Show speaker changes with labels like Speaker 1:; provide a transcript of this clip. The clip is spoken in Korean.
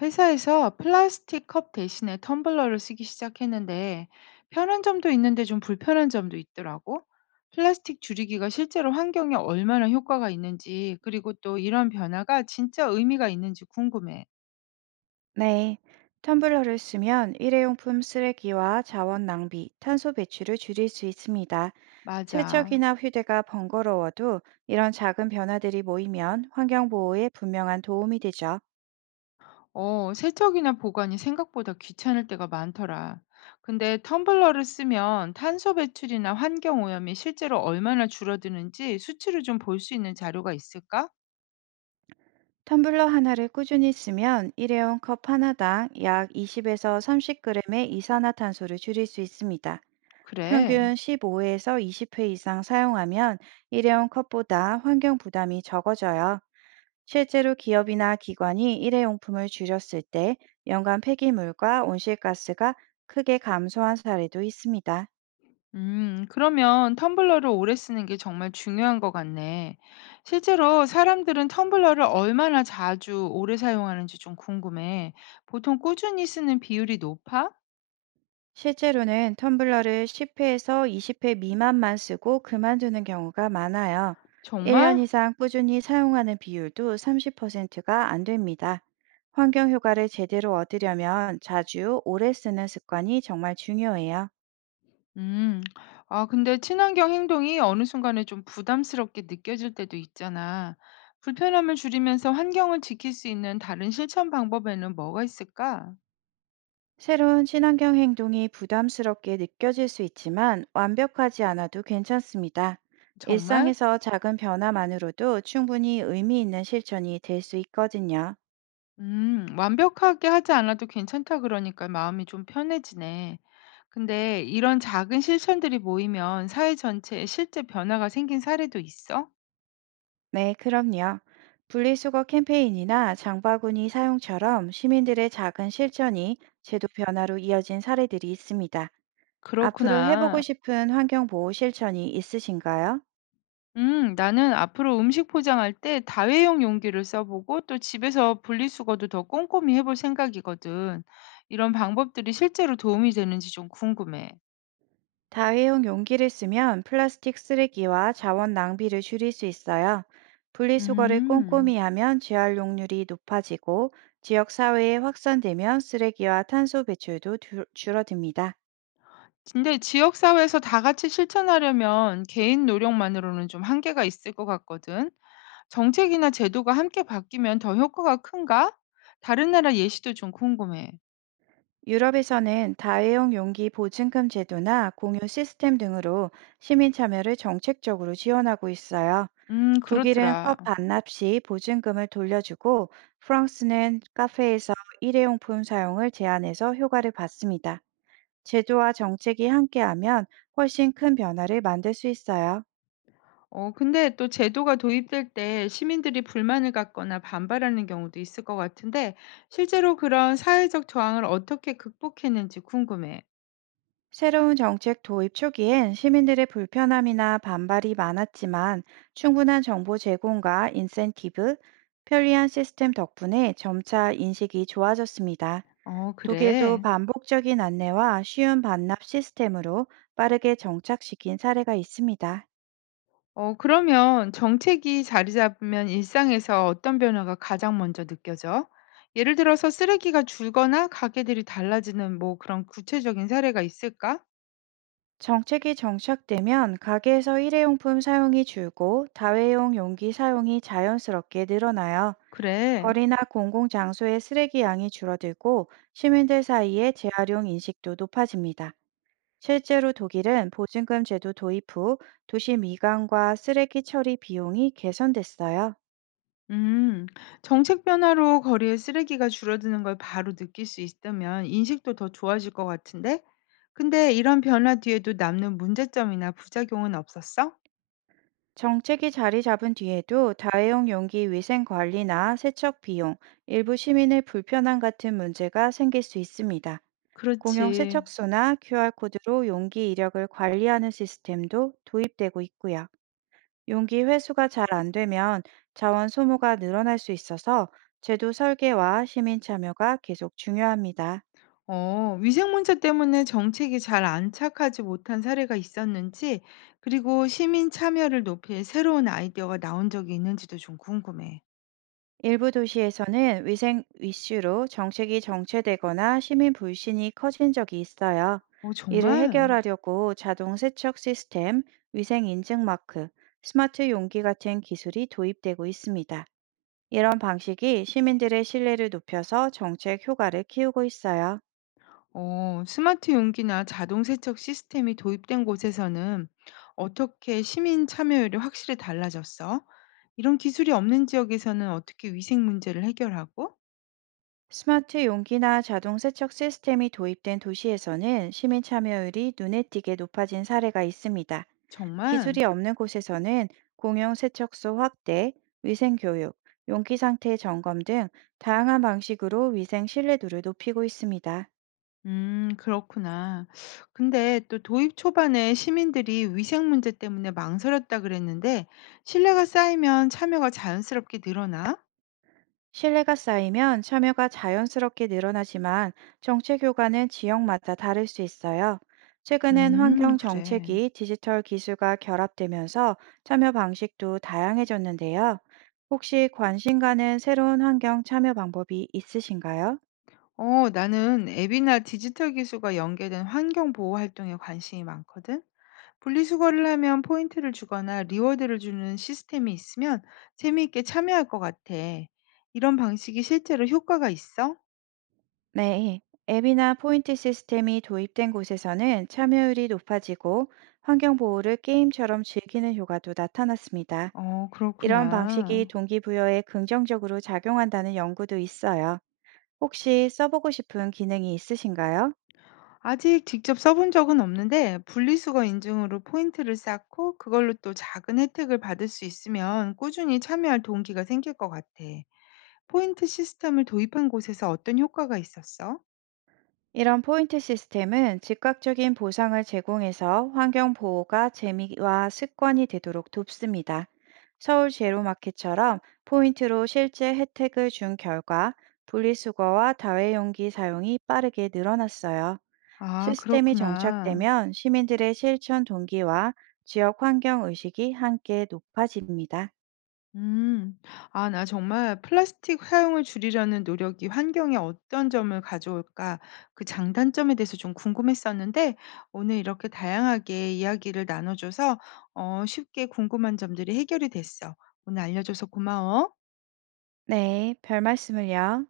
Speaker 1: 회사에서 플라스틱 컵 대신에 텀블러를 쓰기 시작했는데 편한 점도 있는데 좀 불편한 점도 있더라고. 플라스틱 줄이기가 실제로 환경에 얼마나 효과가 있는지, 그리고 또 이런 변화가 진짜 의미가 있는지 궁금해.
Speaker 2: 네. 텀블러를 쓰면 일회용품 쓰레기와 자원 낭비, 탄소 배출을 줄일 수 있습니다.
Speaker 1: 맞아.
Speaker 2: 세척이나 휴대가 번거로워도 이런 작은 변화들이 모이면 환경 보호에 분명한 도움이 되죠.
Speaker 1: 세척이나 보관이 생각보다 귀찮을 때가 많더라. 근데 텀블러를 쓰면 탄소 배출이나 환경 오염이 실제로 얼마나 줄어드는지 수치로 좀 볼 수 있는 자료가 있을까?
Speaker 2: 텀블러 하나를 꾸준히 쓰면 일회용 컵 하나당 약 20에서 30g의 이산화탄소를 줄일 수 있습니다.
Speaker 1: 그래.
Speaker 2: 평균 15에서 20회 이상 사용하면 일회용 컵보다 환경 부담이 적어져요. 실제로 기업이나 기관이 일회용품을 줄였을 때 연간 폐기물과 온실가스가 크게 감소한 사례도 있습니다.
Speaker 1: 그러면 텀블러를 오래 쓰는 게 정말 중요한 것 같네. 실제로 사람들은 텀블러를 얼마나 자주 오래 사용하는지 좀 궁금해. 보통 꾸준히 쓰는 비율이 높아?
Speaker 2: 실제로는 텀블러를 10회에서 20회 미만만 쓰고 그만두는 경우가 많아요. 1년
Speaker 1: 정말?
Speaker 2: 이상 꾸준히 사용하는 비율도 30%가 안 됩니다. 환경 효과를 제대로 얻으려면 자주 오래 쓰는 습관이 정말 중요해요.
Speaker 1: 음. 아, 근데 친환경 행동이 어느 순간에 좀 부담스럽게 느껴질 때도 있잖아. 불편함을 줄이면서 환경을 지킬 수 있는 다른 실천 방법에는 뭐가 있을까?
Speaker 2: 새로운 친환경 행동이 부담스럽게 느껴질 수 있지만 완벽하지 않아도 괜찮습니다.
Speaker 1: 정말?
Speaker 2: 일상에서 작은 변화만으로도 충분히 의미 있는 실천이 될 수 있거든요.
Speaker 1: 완벽하게 하지 않아도 괜찮다 그러니까 마음이 좀 편해지네. 근데 이런 작은 실천들이 모이면 사회 전체에 실제 변화가 생긴 사례도 있어?
Speaker 2: 네, 그럼요. 분리수거 캠페인이나 장바구니 사용처럼 시민들의 작은 실천이 제도 변화로 이어진 사례들이 있습니다. 앞으로 해보고
Speaker 1: 그렇구나.
Speaker 2: 싶은 환경보호 실천이 있으신가요?
Speaker 1: 나는 앞으로 음식 포장할 때 다회용 용기를 써보고 또 집에서 분리수거도 더 꼼꼼히 해볼 생각이거든. 이런 방법들이 실제로 도움이 되는지 좀 궁금해.
Speaker 2: 다회용 용기를 쓰면 플라스틱 쓰레기와 자원 낭비를 줄일 수 있어요. 분리수거를
Speaker 1: 음.
Speaker 2: 꼼꼼히 하면 재활용률이 높아지고 지역 사회에 확산되면 쓰레기와 탄소 배출도 줄어듭니다.
Speaker 1: 근데 지역사회에서 다 같이 실천하려면 개인 노력만으로는 좀 한계가 있을 것 같거든. 정책이나 제도가 함께 바뀌면 더 효과가 큰가? 다른 나라 예시도 좀 궁금해.
Speaker 2: 유럽에서는 다회용 용기 보증금 제도나 공유 시스템 등으로 시민 참여를 정책적으로 지원하고 있어요. 독일은
Speaker 1: 그렇더라.
Speaker 2: 컵 반납 시 보증금을 돌려주고 프랑스는 카페에서 일회용품 사용을 제한해서 효과를 봤습니다. 제도와 정책이 함께하면 훨씬 큰 변화를 만들 수 있어요.
Speaker 1: 근데 또 제도가 도입될 때 시민들이 불만을 갖거나 반발하는 경우도 있을 것 같은데, 실제로 그런 사회적 저항을 어떻게 극복했는지 궁금해.
Speaker 2: 새로운 정책 도입 초기엔 시민들의 불편함이나 반발이 많았지만 충분한 정보 제공과 인센티브, 편리한 시스템 덕분에 점차 인식이 좋아졌습니다.
Speaker 1: 어,
Speaker 2: 독일도
Speaker 1: 그래.
Speaker 2: 반복적인 안내와 쉬운 반납 시스템으로 빠르게 정착시킨 사례가 있습니다.
Speaker 1: 그러면 정책이 자리 잡으면 일상에서 어떤 변화가 가장 먼저 느껴져? 예를 들어서 쓰레기가 줄거나 가게들이 달라지는 뭐 그런 구체적인 사례가 있을까?
Speaker 2: 정책이 정착되면 가게에서 일회용품 사용이 줄고 다회용 용기 사용이 자연스럽게 늘어나요.
Speaker 1: 그래.
Speaker 2: 거리나 공공장소의 쓰레기 양이 줄어들고 시민들 사이의 재활용 인식도 높아집니다. 실제로 독일은 보증금 제도 도입 후 도시 미관과 쓰레기 처리 비용이 개선됐어요.
Speaker 1: 음. 정책 변화로 거리에 쓰레기가 줄어드는 걸 바로 느낄 수 있다면 인식도 더 좋아질 것 같은데? 근데 이런 변화 뒤에도 남는 문제점이나 부작용은 없었어?
Speaker 2: 정책이 자리 잡은 뒤에도 다회용 용기 위생 관리나 세척 비용, 일부 시민의 불편함 같은 문제가 생길 수 있습니다. 공용
Speaker 1: 그렇지.
Speaker 2: 세척소나 QR코드로 용기 이력을 관리하는 시스템도 도입되고 있고요. 용기 회수가 잘 안 되면 자원 소모가 늘어날 수 있어서 제도 설계와 시민 참여가 계속 중요합니다.
Speaker 1: 위생 문제 때문에 정책이 잘 안착하지 못한 사례가 있었는지, 그리고 시민 참여를 높일 새로운 아이디어가 나온 적이 있는지도 좀 궁금해.
Speaker 2: 일부 도시에서는 위생 이슈로 정책이 정체되거나 시민 불신이 커진 적이 있어요.
Speaker 1: 어,
Speaker 2: 이를
Speaker 1: 정말?
Speaker 2: 해결하려고 자동 세척 시스템, 위생 인증 마크, 스마트 용기 같은 기술이 도입되고 있습니다. 이런 방식이 시민들의 신뢰를 높여서 정책 효과를 키우고 있어요.
Speaker 1: 스마트 용기나 자동 세척 시스템이 도입된 곳에서는 어떻게 시민 참여율이 확실히 달라졌어? 이런 기술이 없는 지역에서는 어떻게 위생 문제를 해결하고?
Speaker 2: 스마트 용기나 자동 세척 시스템이 도입된 도시에서는 시민 참여율이 눈에 띄게 높아진 사례가 있습니다.
Speaker 1: 정말?
Speaker 2: 기술이 없는 곳에서는 공용 세척소 확대, 위생 교육, 용기 상태 점검 등 다양한 방식으로 위생 신뢰도를 높이고 있습니다.
Speaker 1: 그렇구나. 근데 또 도입 초반에 시민들이 위생 문제 때문에 망설였다 그랬는데, 신뢰가 쌓이면 참여가 자연스럽게 늘어나?
Speaker 2: 신뢰가 쌓이면 참여가 자연스럽게 늘어나지만 정책 효과는 지역마다 다를 수 있어요. 최근엔 환경
Speaker 1: 그래.
Speaker 2: 정책이 디지털 기술과 결합되면서 참여 방식도 다양해졌는데요. 혹시 관심 가는 새로운 환경 참여 방법이 있으신가요?
Speaker 1: 나는 앱이나 디지털 기술과 연계된 환경 보호 활동에 관심이 많거든. 분리수거를 하면 포인트를 주거나 리워드를 주는 시스템이 있으면 재미있게 참여할 것 같아. 이런 방식이 실제로 효과가 있어?
Speaker 2: 네. 앱이나 포인트 시스템이 도입된 곳에서는 참여율이 높아지고 환경 보호를 게임처럼 즐기는 효과도 나타났습니다.
Speaker 1: 어,
Speaker 2: 이런 방식이
Speaker 1: 그렇구나.
Speaker 2: 동기부여에 긍정적으로 작용한다는 연구도 있어요. 혹시 써보고 싶은 기능이 있으신가요?
Speaker 1: 아직 직접 써본 적은 없는데 분리수거 인증으로 포인트를 쌓고 그걸로 또 작은 혜택을 받을 수 있으면 꾸준히 참여할 동기가 생길 것 같아. 포인트 시스템을 도입한 곳에서 어떤 효과가 있었어?
Speaker 2: 이런 포인트 시스템은 즉각적인 보상을 제공해서 환경 보호가 재미와 습관이 되도록 돕습니다. 서울 제로마켓처럼 포인트로 실제 혜택을 준 결과 분리수거와 다회용기 사용이 빠르게 늘어났어요.
Speaker 1: 아,
Speaker 2: 시스템이
Speaker 1: 그렇구나.
Speaker 2: 정착되면 시민들의 실천 동기와 지역 환경 의식이 함께 높아집니다.
Speaker 1: 음. 아, 나 정말 '플라스틱 사용을 줄이려는 노력이 환경에 어떤 점을 가져올까?' 그 장단점에 대해서 좀 궁금했었는데 오늘 이렇게 다양하게 이야기를 나눠 줘서 어 쉽게 궁금한 점들이 해결이 됐어. 오늘 알려 줘서 고마워.
Speaker 2: 네, 별 말씀을요.